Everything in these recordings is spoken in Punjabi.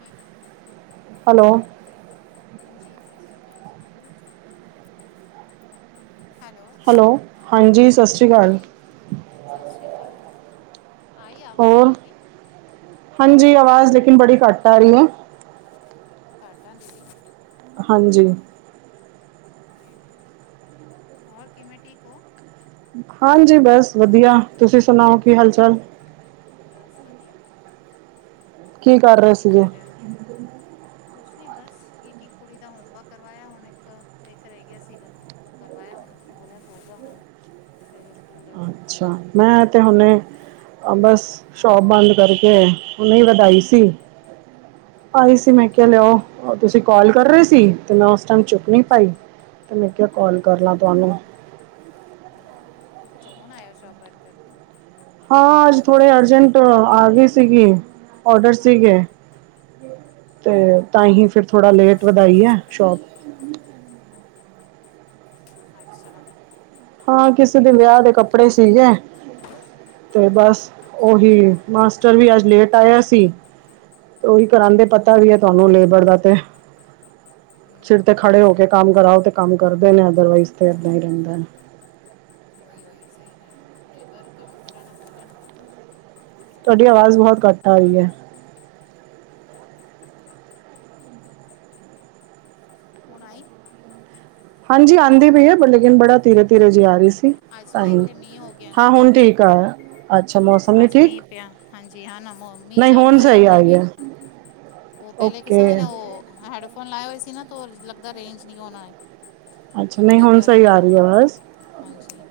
ਹਾਂ ਹੈਲੋ? ਹਾਂਜੀ ਸਤਿ ਸ੍ਰੀ ਅਕਾਲ ਜੀ। ਹੈਲੋ ਹਾਂਜੀ ਸਤਿ ਸ਼੍ਰੀ ਅਕਾਲ ਜੀ ਸਤਿ ਸ਼੍ਰੀ ਅਕਾਲ ਆਈ ਆਵਾਜ ਹੋਰ ਆਂਦੀ ਪਈ। ਹਾਂਜੀ ਆਵਾਜ਼ ਲੇਕਿਨ ਬੜੀ ਘੱਟ ਆ ਰਹੀ ਹੈ। ਘੱਟ ਆ ਦੀਦੀ ਹਾਂਜੀ ਹੋਰ ਕਿਵੇਂ ਠੀਕ ਹੋ? ਹਾਂਜੀ ਬਸ ਵਧੀਆ ਤੁਸੀਂ ਸੁਣਾਓ ਕੀ ਹਾਲ ਚਾਲ ਬਸ ਵਧੀਆ ਕੀ ਕਰ ਹੋਰ ਰਹੇ ਕੀ ਸੀ ਗੇ ਚੱਲ ਰਿਹਾ ਕੁਛ ਨੀ ਬਸ ਦੀਦੀ ਦੀ ਕੁੜੀ ਦਾ ਹੋਮਵਰਕ ਕਰਵਾਇਆ ਹੁਣ ਇੱਕ ਇੱਕ ਰਹਿ ਗਿਆ ਸੀਗਾ ਉਹ ਕਰਵਾਇਆ ਹੁਣ ਉਸਨੂੰ ਬੋਲਿਆ ਸੋ ਜਾ ਹੁਣ ਸਵੇਰੇ ਸਕੂਲ ਫਿਰ ਅੱਛਾ ਮੈਂ ਤੇ ਹੁਨੇ ਬਸ ਸ਼ੋਪ ਬੰਦ ਕਰਕੇ ਹੁਣੇ ਵਧਾਈ ਸੀ। ਆਈ ਸੀ ਅੱਛਾ ਮੈਂ ਕਿਹਾ ਲਿਆਓ ਤੁਸੀਂ ਕੋਲ ਕਰ ਰਹੇ ਸੀ ਤੇ ਮੈਂ ਉਸ ਟਾਈਮ ਚੁੱਕ ਨਹੀਂ ਹਾਂਜੀ ਪਾਈ ਤੇ ਮੈਂ ਕਿਹਾ ਕਿਹਾ ਕਾਲ ਕਰ ਅੱਛਾ ਲਾਂ ਨਹੀਂ ਤੁਹਾਨੂੰ ਨਹੀਂ ਅੱਛਾ ਹੁਣ ਆਇਓ ਸ਼ੋਪ ਬੰਦ ਕਰਕੇ ਹਾਂ ਅੱਜ ਥੋੜੇ ਅਰਜੈਂਟ ਆ ਗਈ ਸੀਗੀ ਆਰਡਰ ਸੀਗੇ ਤੇ ਤਹੀ ਫਿਰ ਥੋੜਾ ਲੇਟ ਵਧਾਈ ਹੈ ਸ਼ੋਪ ਅੱਛਾ! ਹਾਂ ਕਿਸੇ ਦੇ ਕਿਹੜੀ ਵਿਆਹ ਦੇ ਕੱਪੜੇ ਸ਼ੋਪ ਸੀਗੇ ਤੇ ਬਸ ਉਹੀ ਅੱਛਾ ਮਾਸਟਰ ਵੀ ਅੱਜ ਲੇਟ ਆਇਆ ਸੀ ਤੇ ਉਹੀ ਕਰਾਂਦੇ ਪਤਾ ਵੀ ਹੈ ਤੁਹਾਨੂੰ ਲੇਬਰ ਦਾ ਤੇ ਹਮ ਸਿਰ ਉਹ ਤੇ ਤਾਂ ਹੈ ਹੀ ਖੜੇ ਹੋ ਸਹੀ ਕੇ ਗੱਲ ਕੰਮ ਕਰਾਓ ਤੇ ਕੰਮ ਕਰਦੇ ਨੇ ਅਦਰਵਾਈਜ਼ ਤੇ ਇਦਾਂ ਹੀ ਰਹਿੰਦਾ। ਉਹੀਓ ਹੀ ਸਹੀ ਗੱਲ ਹੈ ਲੇਬਰ ਕੰਮ ਕਰਾਣਾ ਬੋਲਣ ਉਹਨਾਂ ਤੋਂ ਬੜਾ ਤੁਹਾਡੀ ਮੁਸ਼ਕਿਲ ਆਵਾਜ਼ ਬਹੁਤ ਘੱਟ ਆ ਰਹੀ ਹੈ। ਹੁਣ ਆਈ ਹਾਂਜੀ ਆਂਦੀ ਪਈ ਹੈ ਪਰ ਲੇਕਿਨ ਬੜਾ ਧੀਰੇ ਧੀਰੇ ਜੇ ਆ ਰਹੀ ਸੀ ਅੱਜ ਨਾ ਇੱਥੇ ਮੀਂਹ ਹੋ ਗਿਆ ਹਾਂ ਨਾ ਹੁਣ ਕਾਫੀ ਠੀਕ ਆ ਆ ਅੱਜ, ਮੀਂਹ ਪਿਆ ਹਾਂਜੀ, ਹਾਂ ਮੀਂਹ ਨਹੀਂ ਚਾਲੂ ਹੈਗਾ ਸਹੀ ਆ ਹੁਣ ਰਹੀ ਵੀ। ਹੈ ਉਹ ਪਹਿਲੇ ਕਿਸੇ, ਓਕੇ ਮੈਂ ਉਹ ਹੈੇਡਫੋਨ ਲਾਇਆ ਹੋਏ ਸੀ ਨਾ। ਲੱਗਦਾ ਰੇਂਜ ਨੀ ਹੋਣਾ। ਅੱਛਾ ਨਹੀਂ ਉਹਦੇ ਹੁਣ ਸਹੀ ਕਰਕੇ ਆ ਵੀ ਰਹੀ ਹੈ ਆਵਾਜ਼ ਹਾਂਜੀ,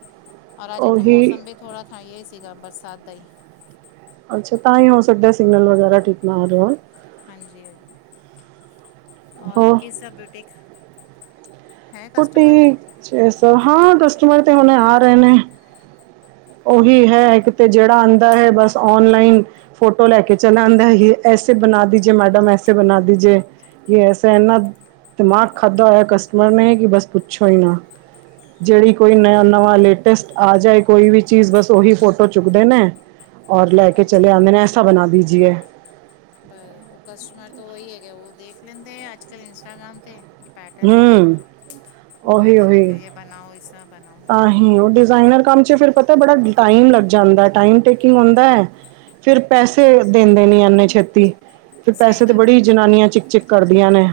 ਔਰ ਅੱਜ ਇੱਥੇ ਉਹੀ ਮੌਸਮ ਵੀ ਥੋੜ੍ਹਾ ਹਾਂ, ਇਹ ਸੀਗਾ ਬਰਸਾਤ ਦਾ ਹੀ। ਅੱਛਾ, ਤਾਂਹੀ ਹੋ ਸਕਦਾ ਸਿਗਨਲ ਵਗੈਰਾ ਠੀਕ ਨਾ ਆ ਰਹੇ ਹੋ। ਹਾਂਜੀ-ਹਾਂਜੀ, ਹੋਰ ਕਿਸ ਤਰਹ ਬੁਟਿਕ ਬੁਟੀਕ ਜਸਾ ਹਾਂ ਕਸਟਮਰ ਤੇ ਹੁਣੇ ਆ ਰਹੇ ਨੇ। ਓਹੀ ਹੈ ਇਕ ਤੇ ਜਿਹੜਾ ਆਂਦਾ ਹੈ ਬਸ ਓਨਲਾਈਨ ਫੋਟੋ ਲੈ ਕੇ ਚਲਾ ਆਂਦਾ ਹੈ ਐਸੇ ਬਣਾ ਦੀਜੇ ਮੈਡਮ, ਐਸੇ ਬਣਾ ਦੀਜੇ ਐਸਾ, ਇਨਾ ਦਿਮਾਗ ਖਾਧਾ ਹੋਇਆ ਕਸਟਮਰ ਨੇ ਕਿ ਬਸ ਪੁੱਛੋ ਹੀ ਨਾ, ਜਿਹੜੀ ਕੋਈ ਨ ਨਵਾਂ ਲੇਟਸਟ ਆ ਜਾਏ ਕੋਈ ਵੀ ਚੀਜ਼ ਬਸ ਉਹੀ ਫੋਟੋ ਚੁੱਕਦੇ ਨੇ ਔਰ ਲੈ ਕੇ ਚਲੇ ਆਂਦੇ ਨੇ ਐਸਾ ਬਣਾ ਦੀਜੀਏ। ਬਸ, ਉਹ ਕਸਟਮਰ ਤਾਂ ਉਹੀ ਹੈਗਾ, ਉਹ ਦੇਖ ਲੈਂਦੇ ਆ ਅੱਜ-ਕੱਲ ਇੰਸਟਾਗ੍ਰਾਮ ਤੇ। ਕੀ ਪੈਟਰਨ ਲੇਕਰ ਹੂੰ ਉਹ ਆ ਜਾਂਦੇ ਫਿਰ ਇਹ ਬਣਾਓ ਇਹ ਸਭ ਆਹੀ ਉਹ ਡਿਜ਼ਾਇਨਰ ਕੰਮ ਚ ਫਿਰ ਪਤ ਬੜਾ ਟਾਈਮ ਲੱਗ ਜਾਂਦਾ, ਟਾਈਮ ਟੇਕਿੰਗ ਹੁੰਦਾ ਹੈ ਫਿਰ ਪੈਸੇ ਦਿੰਦੇ ਨਹੀਂ ਇਨੇ ਛੇਤੀ। ਫਿਰ ਸਹੀ ਪੈਸੇ ਤੇ ਗੱਲ ਹੈ ਬੜੀ ਉਹ ਤਾਂ ਹੈ ਜਨਾਨੀਆਂ ਚਿੱਕ- ਚਿੱਕ ਕਰਦੇ ਰਦੀਆਂ ਨੇ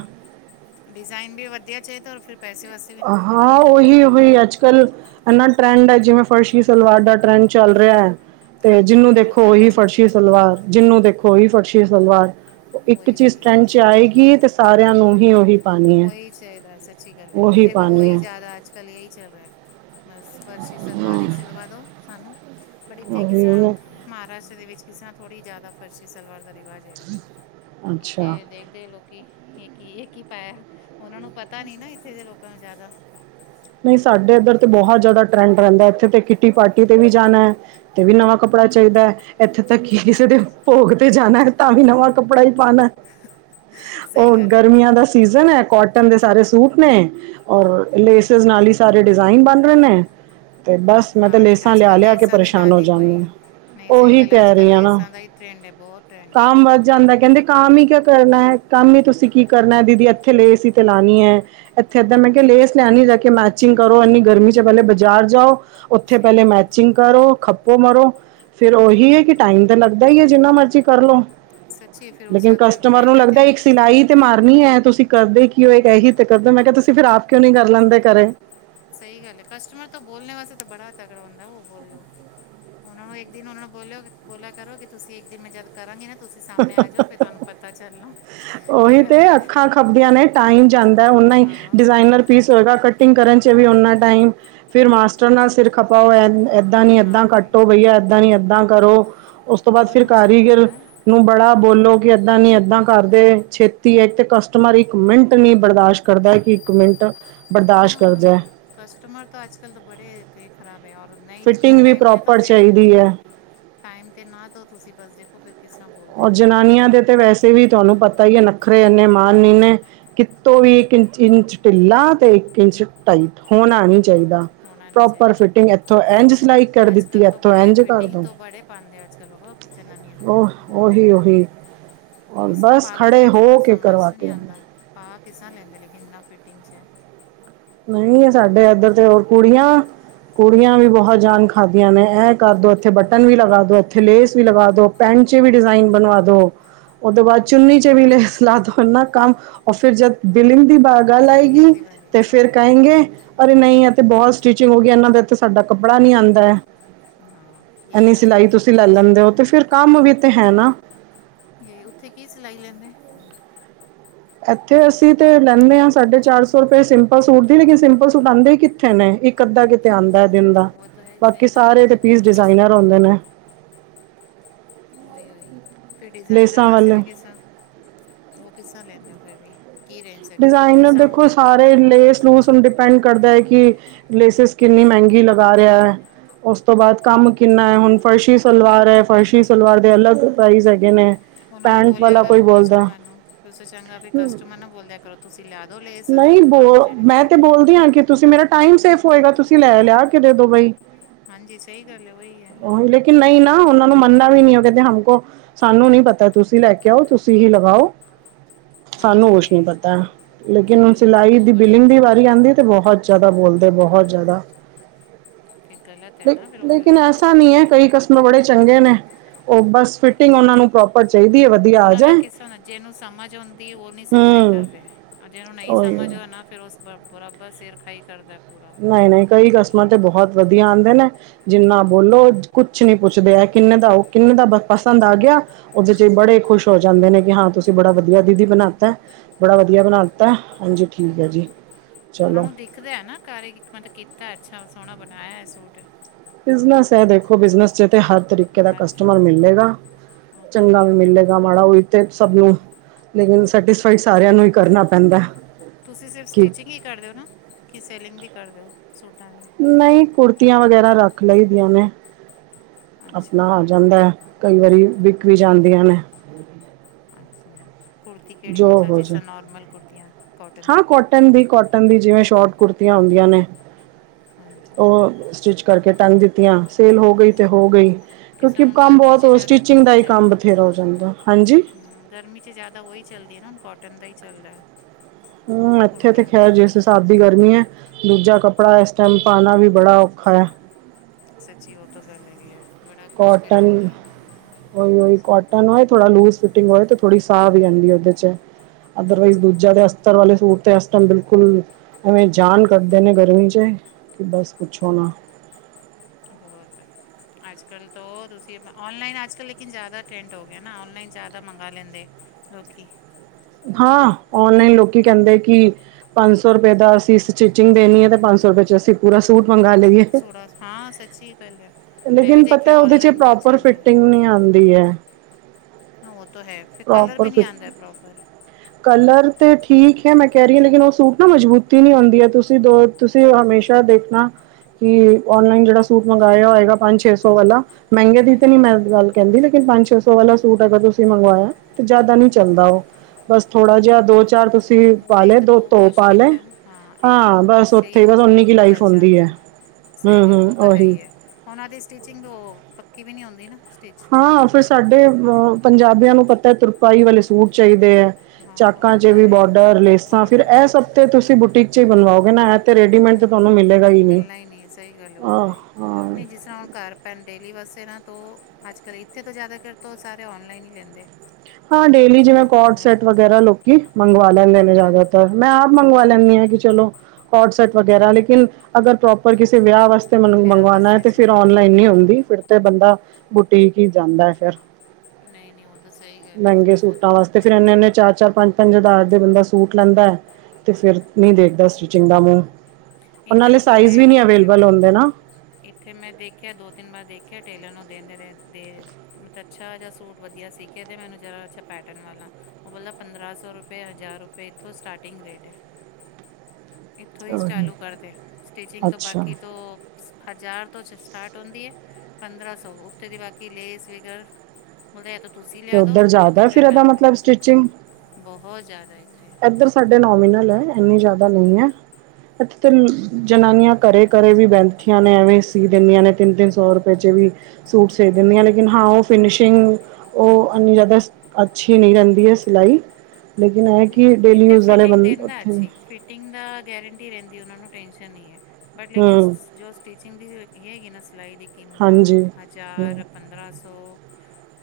ਡਿਜ਼ਾਇਨ ਵੀ ਵਧੀਆ ਚਾਹੀਦਾ ਔਰ ਫਿਰ ਪੈਸੇ ਵਾਸਤੇ ਵੀ ਨਖਰੇ ਹਾਂ, ਕਰਨੇ ਉਹੀ- ਉਹੀ ਅੱਜ ਅੱਜ-ਕੱਲ ਇਨਾ ਟਰੈਂਡ ਹੈ ਜਿਵੇਂ ਫਰਸ਼ੀ ਸਲਵਾਰ ਦਾ ਟਰੈਂਡ ਚੱਲ ਰਿਹਾ ਹੈ। ਤੇ ਹਾਂਜੀ ਜਿਹਨੂੰ ਹਾਂ ਉਹ ਦੇਖੋ, ਜ਼ਿਆਦਾ ਉਹੀ ਚੱਲ ਫੜਸ਼ੀ ਰਿਹਾ ਸਲਵਾਰ ਜਿਹਨੂੰ ਦੇਖੋ ਹੋਈ ਫਰਸ਼ੀ ਸਲਵਾਰ। ਇੱਕ ਉਹੀ ਚੀਜ਼ ਉਹੀ ਟ੍ਰੈਂਡ ਚ ਆਏਗੀ ਤੇ ਸਾਰਿਆਂ ਨੂੰ ਉਹੀ ਪਾਉਣੀ ਹੈ ਉਹੀ ਚਾਹੀਦਾ ਸੱਚੀ ਗੱਲ ਹੈ। ਇੱਥੇ ਵੀ ਪਾਉਣੀ ਉਹੀ ਹੈ ਜ਼ਿਆਦਾ ਅੱਜ-ਕੱਲ੍ਹ ਇਹੀ ਚੱਲ ਰਿਹਾ ਬਸ ਫਰਸ਼ੀ ਸਲਵਾਰ ਹੀ ਸਿਲਵਾ ਦੋ। ਸਾਨੂੰ ਬਟ ਇੱਥੇ ਉਹੀ ਕਿਸਾ ਉਹਨੇ ਮਹਾਰਾਸ਼ਟਰ ਦੇ ਵਿੱਚ ਕਿਸਾ ਥੋੜ੍ਹੀ ਜ਼ਿਆਦਾ ਫਰਸੀ਼ ਸਲਵਾਰ ਦਾ ਰਿਵਾਜ ਹੈਗਾ ਅੱਛਾ ਇੱਥੇ ਦੇਖਦੇ ਲੋਕੀ ਏਕੀ ਇੱਹ ਕੀ ਪਾਇਆ ਉਹਨਾਂ ਨੂੰ ਪਤਾ ਨੀ ਨਾ ਇੱਥੇ ਦੇ ਲੋਕਾਂ ਨੂੰ ਜ਼ਿਆਦਾ ਨਹੀਂ ਸਾਡੇ ਇੱਧਰ ਤੇ ਬਹੁਤ ਜ਼ਿਆਦਾ ਟਰੈਂਡ ਰਹਿੰਦਾ ਇੱਥੇ ਤੇ ਕਿਟੀ ਪਾਰਟੀ ਤੇ ਵੀ ਜਾਣਾ ਹੈ ਤੇ ਵੀ ਨਵਾਂ ਕੱਪੜਾ ਚਾਹੀਦਾ ਇੱਥੇ ਤੇ ਕਿਸੇ ਦੇ ਭੋਗ ਤੇ ਜਾਣਾ ਹੈ ਤਾਂ ਵੀ ਨਵਾਂ ਕੱਪੜਾ ਹੀ ਪਾਣੈ ਸਹੀ ਉਹ ਗੱਲ ਹੈ ਗਰਮੀਆਂ ਦਾ ਸੀਜਨ ਹੈ ਕੋਟ ਕੋਟਨ ਦੇ ਸਾਰੇ ਸੂਟ ਨੇ ਔਰ ਲੇਸ ਹਾਂਜੀ ਨਾਲ ਹੀ ਸਾਰੇ ਡਿਜ਼ਾਇਨ ਬਣ ਰਹੇ ਨੇ ਤੇ ਅੱਜ ਬਸ ਮੈਂ ਤੇ ਹਾਂ ਨਹੀਂ ਲੇਸਾਂ ਅੱਜ ਲਿਆ ਕੱਲ੍ਹ ਲਿਆ ਕੇ ਲੇਸਾਂ ਦੇ ਪਰੇਸ਼ਾਨ ਨਾਲ ਹੋ ਹੀ ਜਾਂਦੀ ਆ ਵਹੀ ਨਹੀਂ ਸਹੀ ਉਹੀ ਗੱਲ ਅੱਜ ਕਹਿ ਕੱਲ੍ਹ ਰਹੀ ਆ ਨਾ ਲੇਸਾਂ ਦਾ ਹੀ ਟਰੈਂਡ ਹੈ ਬਹੁਤ ਟਰੈਂਡ ਹੈ ਕਾਮ ਵੱਧ ਜਾਂਦਾ ਕਹਿੰਦੇ ਕਾਮ ਹੀ ਕਿਆ ਕਰਨਾ ਹੈ ਕੰਮ ਹੀ ਤੁਸੀਂ ਕੀ ਕਰਨਾ ਦੀਦੀ ਇੱਥੇ ਲੇਸ ਹੀ ਤੇ ਲਾਣੀ ਹੈ ਇੱਥੇ ਏਦਾਂ ਮੈਂ ਕਿਹਾ ਲੇਸ ਲਿਆਣੀ ਰਖੀ ਕਿ ਮੈਚਿੰਗ ਕਰੋ ਇੰਨੀ ਗਰਮੀ ਚ' ਪਹਿਲੇ ਬਜ਼ਾਰ ਜਾਓ ਉੱਥੇ ਪਹਿਲੇ ਸਹੀ ਹੈ ਫਿਰ ਮੈਚਿੰਗ ਕਰੋ ਖੱਪੋ ਮਰੋ ਫੇਰ ਉਹੀ ਹੈ ਕਿ ਹੂੰ ਟਾਈਮ ਤਾਂ ਲੱਗਦਾ ਹੀ ਹੈ ਜਿੰਨਾ ਮਰਜੀ ਕਰਲੋ ਸੱਚੀ ਫਿਰ ਉਸਦੇ ਲੇਕਿਨ ਉੱਤੇ ਕਸਟਮਰ ਨੂੰ ਮਿਹਨਤ ਲੱਗਦਾ ਹੈ ਇੱਕ ਸਿਲਾਈ ਤੇ ਮਾਰਨੀ ਹੈ ਤੁਸੀਂ ਕਰਦੇ ਕੀ ਕਿਉ ਇੱਕ ਇਹੀ ਤਾ ਕਰਦਾ ਮੈਂ ਕਿਹਾ ਤੁਸੀਂ ਫਿਰ ਆਪ ਕਿਉਂ ਨਹੀਂ ਕਰ ਲੈਂਦੇ ਘਰੇ ਸਹੀ ਗੱਲ ਹੈ ਕਸਟਮਰ ਤੋਂ ਬੋਲਣੇ ਵਾਸਤੇ ਤਾਂ ਬੜਾ ਤਕੜਾ ਹੁੰਦਾ ਉਹ ਬੋਲੋ ਉਹਨਾਂ ਨੂੰ ਇੱਕ ਦਿਨ ਉਹਨਾਂ ਨੂੰ ਬੋਲਿ ਬੋਲਿਆ ਕਰੋ ਕਿ ਤੁਸੀਂ ਇੱਕ ਦਿਨ ਮੈਂ ਜਦ ਕਰਾਂਗੀ ਨਾ ਤੁਸੀਂ ਸਾਹਮਣੇ ਆ ਜਾਓ ਫਿਰ ਤੁਹਾਨੂੰ ਪਤਾ ਚੱਲਣਾ ਉਹੀ ਕਿਵੇਂ ਤੇ ਹੁੰਦਾ ਅੱਖਾਂ ਖੱਪਦੀਆਂ ਨੇ ਟਾਈਮ ਜਾਂਦਾ ਨਾ ਹੀ ਹਾਂ ਫਿਰ ਡਿਜ਼ਾਇਨਰ ਪੀਸ ਹੋਏਗਾ ਕਟਿੰਗ ਕਰਨ ਚ ਵੀ ਉਹਨਾ ਟਾਈਮ ਫਿਰ ਮਾਸਟਰ ਨਾਲ ਸਿਰ ਖਪਾ ਹੋ ਏਦਾਂ ਨੀ ਏਦਾਂ ਕੱਟੋ ਬਈਆ ਏਦਾਂ ਨੀ ਏਦਾਂ ਕਰੋ ਉਸ ਤੋਂ ਬਾਅਦ ਫਿਰ ਹੁੰਦਾ ਕਾਰੀਗਰ ਹੈ ਨੂੰ ਬੜਾ ਬੋਲੋ ਏਦਾਂ ਨੀ ਏਦਾਂ ਕਰ ਦੇ ਛੇਤੀ ਹੈ ਤੇ ਕਸਟਮਰ ਇੱਕ ਮਿੰਟ ਨੀ ਬਰਦਾਸ਼ਤ ਕਰਦਾ ਹੈ ਕਿ ਇੱਕ ਮਿੰਟ ਬਰਦਾਸ਼ਤ ਕਰ ਜਾਏ ਹਾਂ ਕਸਟਮਰ ਤਾਂ ਅੱਜ ਕੱਲ ਤਾਂ ਬੜੇ ਖਰਾਬ ਹੈ ਨਹੀਂ ਦਿੱਤਾ ਫਿਟਿੰਗ ਵੀ ਟਾਈਮ ਤੇ ਤਾਂ ਪ੍ਰੋਪਰ ਫੇਰ ਬੋਲ ਚਾਹੀਦੀ ਹੈ ਕੇ ਟਾਈਮ ਤੇ ਨਾ ਦਿਓ ਤੁਸੀਂ ਬਸ ਦੇਖੋ ਫਿਰ ਕਿਸ ਤਰ੍ਹਾਂ ਬੋਲਦੇ ਔਰ ਹੋ ਜਨਾਨੀਆਂ ਦੇ ਤੇ ਵੈਸੇ ਵੀ ਤੁਹਾਨੂੰ ਪਤਾ ਹੀ ਹੈ ਨ ਖਰੇ ਐਨੇ ਮਾਨ ਨੀ ਨੇ ਕਿੱਤੋਂ ਵੀ ਇੱਕ ਬਹੁਤ ਇੰਚ-ਇੰਚ ਢਿੱਲਾ ਤੇ ਇੱਕ ਇੰਚ ਟਾਈਟ ਹੋਣਾ ਨੀ ਟਾਈਟ ਚਾਹੀਦਾ ਹੋਣਾ ਨਹੀਂ ਪ੍ਰੋਪਰ ਚਾਹੀਦਾ ਫਿਟਿੰਗ ਇਥੋਂ ਇੰਝ ਸਿਲਾਈ ਕਰ ਅੱਜ ਦਿੱਤੀ ਕੱਲ੍ਹ ਤੋਂ ਇਥੋਂ ਬੜੇ ਇੰਝ ਫਿਟਿੰਗ ਕਰਦੋ ਤੋਂ ਬੜੇ ਪਾਉਂਦੇ ਅੱਜ ਕੱਲ੍ਹ ਬਾਬਾ ਜਨਾਨੀਆਂ ਬਹੁਤ ਕਿਸ ਤਰ੍ਹਾਂ ਪਾ ਖੜ੍ਹੇ ਲੈਂਦੇ ਮੈਂ ਹੋ ਤਾਂ ਕੇ ਸਮਝ ਕਰਵਾ ਚ ਨਹੀਂ ਕੇ ਆਂਦਾ ਪਾ ਕਿਸ ਤਰ੍ਹਾਂ ਲੈਂਦੇ ਲੇਕਿਨ ਇੰਨਾ ਫਿਟ ਗ ਚ ਨਹੀਂ ਸਾਡੇ ਇੱਧਰ ਤੇ ਹੋਰ ਕੁੜੀਆਂ ਕੁੜੀਆਂ ਵੀ ਬਹੁਤ ਜਾਨ ਖਾਦੀਆਂ ਨੇ ਐ ਕਰਦੋ ਇੱਥੇ ਬਟਨ ਵੀ ਲਗਾ ਦੋ ਇੱਥੇ ਲੇਸ ਵੀ ਲਗਾ ਦੋ ਪੈਂਟ ਚ ਵੀ ਡਿਜ਼ਾਇਨ ਬਣਵਾ ਦੋ ਉਹਦੇ ਬਾਅਦ ਦੇਖੋ ਚੁੰਨੀ ਚ ਵੀ ਲੈਸ ਲਾ ਦੋ ਨਾ ਕੰਮ ਔਰ ਫਿਰ ਜਦ ਬਿਲੀਗ ਦੀ ਗੱਲ ਆਏਗਾ ਬਿਲਿੰਗ ਦੀ ਵਾਰੀ ਫੇਰ ਹਾਂ ਕਹਿਗੇ ਅਰੇ ਨਹੀਂ ਇਹ ਤੇ ਬਹੁਤ ਸਟਿਚਿੰਗ ਹੋ ਗਈ, ਇਹਨਾਂ ਦੇ ਤੇ ਸਾਡਾ ਕੱਪੜਾ ਨੀ ਆਉਂਦਾ ਹੈ। ਹਾਂ, ਇਹੀ ਇੰਨੀ ਗੱਲ ਹੈ ਸਿਲਾਈ ਉਹੀ ਤੁਸੀਂ ਲੈ ਇਹੀ ਚੱਲ ਲੈਂਦੇ ਹੋ ਰਿਹਾ, ਅਤੇ ਫਿਰ ਕੰਮ ਹੁਣ ਵੀ ਤਾਂ ਹੈ ਨਾ ਉੱਥੇ ਕੀ ਸਿਲਾਈ ਲੈਂਦੇ। ਇੱਥੇ ਅਸੀਂ ਤੇ ਲੈਂਦੇ ਹਾਂ, ਸਾਢੇ ਚਾਰ ਸੌ ਰੁਪਏ ਸਿੰਪਲ ਸੂਟ ਦੀ, ਲੇਕਿਨ ਸਿੰਪਲ ਸੂਟ ਆਉਂਦੇ ਹੀ ਕਿੱਥੇ ਨੇ ਇੱਕ ਅੱਧਾ ਕਿਤੇ ਆਉਂਦਾ ਹਮ ਹੈ, ਦਿਨ ਦਾ ਉਹ ਤਾਂ ਹੈ ਬਾਕੀ ਸਹੀ ਗੱਲ ਸਾਰੇ ਇੱਕ ਤੇ ਅੱਧਾ ਹੀ ਪੀਸ ਆਉਂਦਾ ਡਿਜ਼ਾਇਨਰ ਆਉਦੇ ਨੇ। ਉਹੀ, ਉਹੀ ਫਿਰ ਡਿਜ਼ਾਇਨਰ ਲੇਸਾਂ ਵਾਸਤੇ ਵਾਲੇ ਵੀ ਕਿਸਾਂ ਉਹ ਕਿਸ ਤਰਾਂ ਲੈਂਦੇ ਹੋ। ਹੋ ਵੀ ਕੀ ਰੇਂਜ ਸਕ ਡਿਜ਼ਾਇਨਰ ਜਿਸ ਤਰ੍ਹਾਂ ਹੁਣ ਦੇਖੋ, ਸਾਰੇ ਲੇਸ-ਲੂਸ ਨੂੰ ਡਿਪੈਂਡ ਕਰਦਾ ਹੈ। ਕਿ, ਲੇਸਿਸ ਕਿੰਨੀ ਮਹਿੰਗੀ ਲਗਾ ਰਿਹਾ ਹੈ, ਉਸ ਤੋਂ, ਬਾਅਦ ਕੰਮ ਕਿੰਨਾ ਹੈ। ਹੁਣ ਫਰਸ਼ੀ ਸਲਵਾਰ ਹੈ, ਫਰਸ਼ੀ ਸਲਵਾਰ ਦੇ, ਅਲੱਗ ਪ੍ਰਾਈਜ਼ ਹੈਗੇ ਨੇ। ਉਹਨਾ ਨੂੰ ਪੈਂਟ ਬੋਲਿਆ ਵਾਲਾ ਕੋਈ ਕਰੋ, ਬੋਲਦਾ ਕਸਟਮਰ ਨੂੰ ਤੁਸੀ ਚੰਗਾ ਵੀ, ਕਸਟਮਰ ਨਾ ਬੋਲਿਆ ਕਰੋ ਤੁਸੀਂ ਲਿਆ ਦਿਉ ਲੇਸ ਨਹੀਂ ਬੋ ਤੁਹਾਨੂੰ ਜਿਹੜੀ ਮੈਂ, ਤੇ, ਚਾਹੀਦੀ ਹੈ ਬੋਲਦੀ ਹਾਂ ਕਿ, ਤੁਸੀਂ ਮੇਰਾ ਟਾਈਮ ਸੇਫ ਹੋਏਗਾ, ਤੁਸੀਂ ਲੈ ਲਿਆ ਕਿ ਦੇ-ਦੋ ਬਈਹ ਹਾਂਜੀ ਸਹੀ ਗੱਲ ਹੈ ਉਹੀ ਹੈ ਲੇਕਿਨ ਨਹੀਂ ਨਾ ਉਹਨਾਂ ਨੂੰ, ਮੰਨਣਾ ਵੀ ਨੀ, ਉਹ ਕਹਿੰਦੇ ਹਮਕੋ ਸਾਨੂੰ ਨੀ ਪਤਾ ਤੁਸੀਂ ਲੈ ਕੇ ਆਓ, ਤੁਸੀਂ ਹੀ ਲਗਾਓ। ਸਾਨੂੰ ਹੋਸ਼ ਨਹੀਂ ਪਤਾ ਲੇਕਿਨ ਹੁਣ ਸਿਲਾਈ ਦੀ ਬਿਲਿੰਗ ਦੀ ਵਾਰੀ ਆਉਂਦੀ ਤੇ, ਬਹੁਤ ਜ਼ਿਆਦਾ ਬੋਲਦੇ ਬਹੁਤ ਜ਼ਿਆਦਾ। ਲੇਕਿਨ, ਐਸਾ ਨਹੀਂ ਹੈ, ਕਈ ਕਸਮ ਬੜੇ ਚੰਗੇ ਨੇ, ਉਹ ਬਸ ਫਿੱਟ ਉਹਨਾਂ ਨੂੰ, ਪ੍ਰੌਪਰ ਚਾਹੀਦੀ ਏ, ਵਧੀਆ ਆ ਉਹਨਾਂ ਦਾ ਜਾਏ। ਕਿੱਸਾ ਨਾ ਜਿਹਨੂੰ ਸਮਝ ਆਉਂਦੀ ਉਹ ਨਹੀਂ ਖਾਈ ਹੂੰ ਕਰਦੇ ਜਿਹਨੁੰ ਨਹੀਂ ਸਮਝ ਉਹੀ ਹੋ, ਨਾ, ਫਿਰ ਉਸ ਬ, ਬਰਾਬਰ ਸਿਰ ਖਾਈ ਕਰਦਾ। ਪੂਰਾ ਨਹੀਂ, ਨਹੀਂ ਕਈ ਕਸਟਮਰ ਤੇ, ਬਹੁਤ ਵਧੀਆ ਆਂਦੇ ਨੇ, ਜਿੰਨਾ ਬੋਲੋ ਕੁਛ ਨੀ ਪੁੱਛਦੇ ਹੈ। ਕਿੰਨੇ ਦਾ ਉਹ ਕਿੰਨੇ ਦਾ ਪਸੰਦ ਆ ਗਿਆ। ਉਹਦੇ'ਚ ਬੜੇ ਖੁਸ਼ ਹੋ ਜਾਂਦੇ ਨੇ, ਕਿ ਹਾਂ, ਤੁਸੀਂ ਬੜਾ ਵਧੀਆ ਦੀਦੀ ਬਣਾਤਾ, ਬੜਾ ਵਧੀਆ ਬਣਾ ਦਿੱਤਾ, ਹਾਂਜੀ ਠੀਕ ਹੈ ਜੀ। ਉਹਨਾ ਚਲੋ ਨੂੰ ਦੇਖਦਾ ਹੈ ਨਾ ਕਰ ਮਤਲਬ ਕੀਤਾ ਅੱਛਾ, ਸੋਹਣਾ ਬਣਾਇਆ ਹੈ ਸੂਟ। ਬਿਜਨਸ ਹੈ, ਦੇਖੋ ਬਿਜਨਸ'ਚ ਤੇ, ਹਰ ਤਰੀਕੇ ਦਾ ਹਰ ਚ- ਕਸਟਮਰ ਮਿਲੇਗਾ ਉਹ ਤਾਂ ਹੈ ਚੰਗਾ ਹੀ ਵੀ ਮਿਲੇਗਾ, ਮਾੜਾ ਉਹੀ ਤੇ ਸਭ ਨੂੰ ਲੇਕਿਨ, ਸੈਟਿਸਫਾਈ ਸਾਰਿਆਂ ਨੂੰ ਹੀ, ਕਰਨਾ ਪੈਂਦਾ। ਤੁਸੀਂ ਸਿਰਫ ਕਿ ਸਟਿਚਿੰਗ ਹੀ ਕਰਦੇ ਹੋ ਨਾ, ਕਿ ਸੇਲਿੰਗ ਵੀ? ਕਰ ਦਿਓ। ਨਹੀਂ ਕੁੜਤੀਆਂ ਵਗੈਰਾ ਰੱਖ ਲਈ ਦੀਆਨੇ। ਅੱਛਾ ਆਪਣਾ ਆ ਠੀਕ ਜਾਂਦਾ ਹੈ। ਕਈ ਵਾਰੀ, ਵਿਕ ਵੀ ਜਾਂਦੀਆਂ ਨੇ। ਅੱਛਾ। ਕੁੜਤੀ ਕਿਹੜੀ ਜੋ, ਮਤਲਬ ਹੋ, ਜਿਸ ਤਰ੍ਹਾਂ ਨੋਰਮਲ ਕੁੜਤੀਆਂ ਕੋਟਨ ਹਾਂ ਦੀ ਕੋਟਨ ਦੀ ਕੋਟਨ ਦੀ, ਜਿਵੇਂ ਸ਼ੋਰਟ ਕੁੜਤੀਆਂ ਆਉਦੀਆਂ ਨੇ। ਹਾਂਜੀ ਉਹ ਸਟਿਚ ਕਰਕੇ ਟਤੰਗ ਦਿੱਤੀਆਂ। ਫੇਲ ਹੋ ਗਈ ਤੇ ਹੋ ਗਈ ਕਿਸ ਕਿਉਂਕਿ ਤਰ੍ਹਾਂ ਹੁਣ ਕੰਮ ਗਰਮੀ 'ਚ ਬਹੁਤ ਜ਼ਿਆਦਾ ਕਰ ਸਟਿਚਿੰਗ ਦਾ ਉਹੀ ਹੀ ਕੰਮ ਚੱਲਦਾ ਨਾ। ਬਥੇਰਾ ਹੋ ਜਾਂਦਾ ਹਾਂਜੀ ਹੂੰ ਗਰਮੀ 'ਚ ਜ਼ਿਆਦਾ ਉਹੀ ਚੱਲਦੀ ਹੈ ਨਾ ਹੁਣ ਕੋਟਨ ਦਾ ਹੀ ਚੱਲਦਾ। ਹਮ ਇੱਥੇ ਤੇ ਕੁੜਤੀਆਂ ਖੈਰ ਜਿਸ ਹਿਸਾਬ ਦੀ ਗਰਮੀ ਹੈ। ਦੂਜਾ ਕੱਪੜਾ ਇਸ ਟਾਈਮ ਪਾਉਣਾ ਵੀ ਬੜਾ ਔਖਾ ਹੈ। ਸੱਚੀ ਉਹ ਤਾਂ ਫੈਲ ਹੈਗੀ ਹੈ। ਬੜਾ ਮੁਸ਼ਕਿਲ ਕੋਟਨ ਹੁੰਦਾ ਉਹਨਾਂ ਨੂੰ ਕੋਈ ਈ ਕੋਟਨ ਹੋਏ ਥੋੜ੍ਹਾ ਲੂਜ ਫਿਟਿੰਗ ਹੋਵੇ ਅਤੇ ਥੋੜ੍ਹੀ ਸਾਹ ਵੀ ਅੰਦੀ ਹੈ ਉਹਦੇ ਚ ਅਦਰਵਾਈਜ਼ ਦੂਜਾ ਦੇ ਅਸਤਰ ਵਾਲੇ ਸੂਟ ਤਾਂ ਇਸ ਟਾਈਮ ਬਿਲਕੁਲ ਐਵੇਂ ਜਾਣ ਕਰਦੇ ਨੇ ਗਰਮੀ ਚ ਕਿ ਬਸ ਪੁੱਛੋ ਨਾ। ਬਹੁਤ ਅੱਜ ਕੱਲ੍ਹ ਤਾਂ ਤੁਸੀਂ ਔਨਲਾਈਨ ਅੱਜ ਕੱਲ੍ਹ ਲੇਕਿਨ ਜ਼ਿਆਦਾ ਟਰੈਂਡ ਹੋ ਗਿਆ ਨਾ ਔਨਲਾਈਨ ਜ਼ਿਆਦਾ ਮੰਗਵਾ ਲੈਂਦੇ ਲੋਕੀ। ਹਾਂ ਔਨਲਾਈਨ ਲੋਕੀ ਕਹਿੰਦੇ ਕਿ ਪੰਜ ਸੌ ਰੁਪਏ ਦਾ ਅਸੀਂ ਸਟਿਚਿੰਗ ਦੇਣੀ ਹੈ ਤੇ ਪੰਜ ਸੌ ਰੁਪਏ ਚ ਅਸੀਂ ਪੂਰਾ ਸੂਟ। ਮੰਗਾ ਲਈਏ ਥੋੜਾ ਹਾਂ ਸੱਚੀ ਗੱਲ ਹੈ ਮੈਂ ਵੀ ਲੇਕਿਨ ਦੇਖਿਆ ਪਤਾ ਉਹਦੇ ਚ ਔਨਲਾਈਨ ਬਹੁਤ ਪ੍ਰੋਪਰ ਚੱਲਦਾ ਫਿਟਿੰਗ ਨਹੀਂ ਆਉਂਦੀ ਹੈ। ਹਾਂ ਉਹ ਤਾਂ ਹੈ ਫਿਰ ਕਲਰ ਵੀ ਪ੍ਰੋਪਰ ਨਹੀਂ ਫਿਟ ਆਉਂਦਾ ਪ੍ਰੋਪਰ। ਕਲਰ ਤੇ ਠੀਕ ਹੈ ਮੈਂ ਕਹਿ ਰਹੀ ਹਾਂ ਲੇਕਿਨ ਉਸ। ਸੂਟ ਨਾ ਮਜਬੂਤੀ ਨੀ ਆਉਂਦੀ ਹੈ ਤੁਸੀਂ ਦੋ ਤੁਸੀਂ ਹਮੇਸ਼ਾ ਦੇਖਣਾ ਕਿ ਔਨਲਾਈਨ ਜਿਹੜਾ ਸੂਟ ਮੰਗਾਇਆ ਹੋਏਗਾ ਪੰਜ ਛੇ ਸੌ ਵਾਲਾ। ਮਹਿੰਗੇ ਦੀ ਤਾਂ ਨੀ ਹਾਂਜੀ ਮੈਂ ਗੱਲ ਕਹਿੰਦੀ ਲੇਕਿਨ ਪੰਜ। ਛੇ ਸੌ ਵਾਲਾ ਸੂਟ ਅਰ ਤੁਸੀਂ ਮੰਗਵਾਇਆ ਤੇ ਜ਼ਿਆਦਾ ਨਹੀਂ ਚੱਲਦਾ ਉਹ। ਬਸ ਥੋੜਾ ਜਿਹਾ ਦੋ ਚਾਰ ਤੁਸੀਂ। ਉਹ ਪਾ ਲਏ ਇੱਕ ਦੋ ਧੋ ਵਾਸ਼ ਪਾ ਲਏ ਕੀਤਾ ਹਾਂ ਇੱਕ ਦੋ ਬਸ ਵਾਸ਼ ਚ ਹੀ ਉੱਥੇ ਬਸ ਉਹ ਉਨੀ ਕੁ ਲਾਈਫ ਕਰ ਹੁੰਦੀ ਹੈ ਜਾਂਦਾ ਹੂੰ ਸਹੀ ਗੱਲ ਹੂੰ ਉਹ ਤਾਂ ਹੈ ਉਹੀ ਹੀ ਹੈ ਉਹਨਾਂ ਦੀ ਸਟੀਿਚਿੰਗ ਓਹ। ਪੱਕੀ ਵੀ ਨਹੀਂ ਹੋਂਦੀ ਨਾ। ਸਟਿਚ ਹਾਂ ਫਿਰ ਸਾਡੇ। ਪੰਜਾਬੀਆਂ ਨੂੰ ਪਤਾ ਹੈ ਤੁਰਪਾਈ ਵਾਲੇ ਸੂਟ ਚਾਹੀਦੇ ਹੈ। ਹਾਂ ਚਾਕਾਂ ਉਹ ਚ ਤਾਂ ਵੀ ਹੈ ਹੀ ਬੋਡਰ ਲੇਸਾਂ ਫੇਰ ਬਾਰਡਰ ਇਹ ਸਭ ਤੇ ਤੁਸੀਂ ਬੁਟੀਕ ਚ ਹੀ ਬਣਵਾਓ। [unintelligible] ਹਮ ਮਿਲਣਾ ਹੀ ਨੀ ਸਹੀ ਗੱਲ ਉਹ ਤਾਂ ਆਹ ਹੈ ਹਾਂ ਨਹੀਂ ਜਿਸ ਤਰ੍ਹਾਂ ਹੁਣ ਘਰ ਪੈਣ ਡੇਲੀ ਬਸ। ਦਿਨਾਂ ਤੋਂ ਅੱਜ ਕੱਲ ਇੱਥੇ ਤੋਂ ਜ਼ਿਆਦਾਤਰ ਤੋਂ ਸਾਰੇ ਔਨਲਾਈਨ ਹੀ ਲੈਂਦੇ। ਹਾਂ ਡੇਲੀ ਜਿਵੇਂ ਇੱਥੇ ਤੋਂ ਕਾਰਡ ਸੈਟ ਜਾਏਗਾ ਵਗੈਰਾ ਲੋਕੀ ਮੰਗਵਾ ਲੈਂਦੇ ਨੇ ਹਾਂਜੀ ਜ਼ਿਆਦਾਤਰ ਮੈਂ ਆਪ ਮੰਗਵਾ ਉਹੀ ਲੈਂਦੀ ਹਾਂ ਕਿ ਚਲੋ। ਕੋਡ ਸੈਟ ਵਗੈਰਾ ਲੇਕਿਨ ਅਗਰ ਪ੍ਰੋਪ। ਪਰ ਕਿਸੇ ਵਿਆਹ ਵਾਸਤੇ ਮੈਨੂੰ ਵਿਆਹ ਮੰਗਵਾਉਣਾ ਹੈ ਵਾਸਤੇ ਤਾਂ ਫਿਰ ਚਾਹੀਦਾ ਔਨਲਾਈਨ ਨਹੀਂ ਹੂੰ ਹੁੰਦੀ ਫਿਰ ਤੇ ਬੰਦਾ। ਬੁਟੀਕ ਹੀ ਜਾਂਦਾ ਹੈ ਫੇਰ। ਨਹੀਂ ਨਹੀਂ ਉਹ ਤਾਂ। ਸਹੀ ਗੱਲ ਹੈ ਮਹਿੰਗੇ ਬਹੁਤ ਸੂਟਾਂ ਹੈ। ਵਾਸਤੇ ਫਿਰ ਇਨੇ ਇਨੇ ਚਾਰ ਚਾਰ ਪੰਜ ਪੰਜ ਹਜ਼ਾਰ ਦੇ ਬੰਦਾ ਸੂਟ ਲੈਂਦੈ ਹੈ ਤੇ ਫੇਰ ਨਹੀਂ ਦੇਖ। ਦਾ ਸਟਚਿੰਗ ਦਾ ਮੂੰਹ। ਉਹ ਇੱਥੇ ਨਾਲੇ ਤੋਂ ਬੜੇ ਸਾਈਜ਼ ਵੀ ਨਹੀਂ ਇੱਥੇ ਅਵੇਲੇਬਲ ਹੁੰਦੇ ਨਾ ਇੱਥੇ ਮੈਂ ਦੇਖਿਆ ਦੋ ਤਿੰਨ ਵਾਰ ਦੇਖਿਆ। ਟੇਲਰ ਨੂੰ ਦੇ ਦਿੰਦੇ ਐ ਅੱਛਾ ਜਿਹਾ ਸੂਟ ਵਧੀਆ ਸੀਕੇ ਦੇ ਮੈਨੂੰ ਜ਼ਰਾ ਅੱਛਾ ਪੈਟਰਨ ਵਾਲਾ ਉਹ ਬੋਲਦਾ ਪੰਦਰਾਂ ਸੌ ਰੁਪਏ ਹਜ਼ਾਰ ਰੁਪਏ ਇੱਥੋਂ ਸਟਾਰਟਿੰਗ ਰੇਟ ਹੈ। ਇਥੋਂ ਹੀ ਉਹੀ ਸਿਲਾਲੋ। ਕਰ ਦੇ ਸਟੀਿਚਿੰਗ ਤਾਂ ਅੱਛਾ ਬਾਕੀ ਤੋਂ ਹਜ਼ਾਰ ਕੁਛ ਸਟਾਰਟ ਹੁੰਦੀ ਹੈ ਪੰਦਰਾਂ ਸੌ ਉੱਤੇ ਦੀ ਬਾਕੀ ਲੇਸ ਵਗੈਰ ਬੋਲਦੇ ਹੈ ਏਤੋ ਤੇ ਉੱਧਰ ਜ਼ਿਆਦਾ ਫਿਰ ਇਹਦਾ ਮਤਲਬ ਸਟਿਚਿੰਗ ਬਹੁਤ ਜ਼ਿਆਦਾ ਇੱਥੇ ਏਧਰ ਸਾਡੇ ਨੋਮੀਨਲ ਹੈ ਇੰਨੀ ਜ਼ਿਆਦਾ ਨਹੀਂ ਐ ਇੱਥੇ ਤਾਂ ਜਨਾਨੀਆਂ ਘਰੇ ਘਰੇ ਵੀ ਬਹਿੰਠੀਆਂ ਨੇ ਐਵੇਂ ਸੀ ਦਿੰਦੀਆਂ ਨੇ ਤਿੰਨ ਤਿੰਨ ਸੌ ਰੁਪਏ ਚ ਵੀ ਸੂਟ ਸੀ ਦਿੰਦੀਆਂ ਲੇਕਿਨ ਹਾਂ ਉਹ ਫਿਨਿਸ਼ਿੰਗ ਉਹ ਐਨੀ ਜ਼ਿਆਦਾ ਅੱਛੀ ਨਹੀਂ ਰਹਿੰਦੀ ਹੈ ਸਿਲਾਈ ਲੇਕਿਨ ਇਹ ਕਿ ਡੇਲੀ ਇੱਥੇ ਯੂਜ਼ ਵਾਲੇ ਫਿਟਿੰਗ ਬੰ ਦਿੰਦਾ ਉੱਥੇ ਅਸੀਂ ਫਿਟਿੰਗ ਦਾ ਗਰੰਟੀ ਰਹਿੰਦੀ ਦੀ ਉਹਨਾ ਨੂੰ ਟੈਨਸ਼ਨ ਨੀ ਹੈ ਬਟ ਲੇਕਿਨ ਹੂੰ, ਸਸ ਜੋ ਸਟਿਚਿੰ [unintelligible] ਹੈਗੀ ਨਾ ਸਿਲਾਈ ਦੀ ਕੀਮਤ ਹਾਂਜੀ, ਹਜ਼ਾਰ ਪੰਦਰਾਂ ਸੌ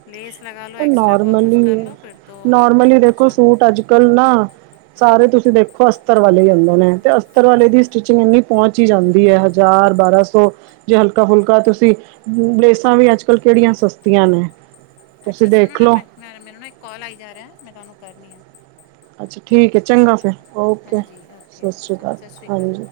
ਲੇਸ ਲਗਾ ਲੋ ਹੂੰ ਐਕਸਟ ਵਰਕ ਕੁਛ ਕਰ ਨੋਰਮਲੀ ਲੋ ਫਿਰ ਤੋਂ ਨੋਰਮਲੀ ਦੇਖੋ ਪੁੱਛੋ ਨੂੰ ਸੂਟ ਅੱਜ-ਕੱਲ੍ਹ ਨਾ ਸਾਰੇ ਤੁਸੀਂ ਦੇਖੋ ਅਸਤਰ ਵਾਲੇ ਆਂਦੇ ਨੇ ਤੇ ਅਸਤਰ ਵਾਲੇ ਦੀ ਸਟਿਚਿੰਗ ਇਨੀ ਪਹੁੰਚ ਹੀ ਜਾਂਦੀ ਹੈ ਹਜ਼ਾਰ ਬਾਰਾਂ ਸੌ ਜੇ ਹਲਕਾ ਫੁਲਕਾ ਤੁਸੀਂ ਲੇਸਾਂ ਵੀ ਅੱਜ ਕੱਲ ਕਿਹੜੀਆਂ ਸਸਤੀਆਂ ਨੇ ਤੁਸੀਂ ਅੱਛਾ ਸੁਣੋ ਦੇਖ ਨਾ ਲਓ, ਮੈਨੂੰ ਨਾ ਇੱਕ ਕਾਲ ਆਈ ਜਾ ਰਿਹਾ ਮੈਂ ਤੁਹਾਨੂੰ ਕਰਦੀ ਆ ਅੱਛਾ ਠੀਕ ਹੈ ਚੰਗਾ ਫਿਰ ਓਕੇ ਹਾਂਜੀ ਓਕੇ ਸਤਿ ਸ੍ਰੀ ਚਲੋ ਅਕਾਲ ਸਤਿ ਸ਼੍ਰੀ ਅਕਾਲ ਹਾਂਜੀ ਜੀ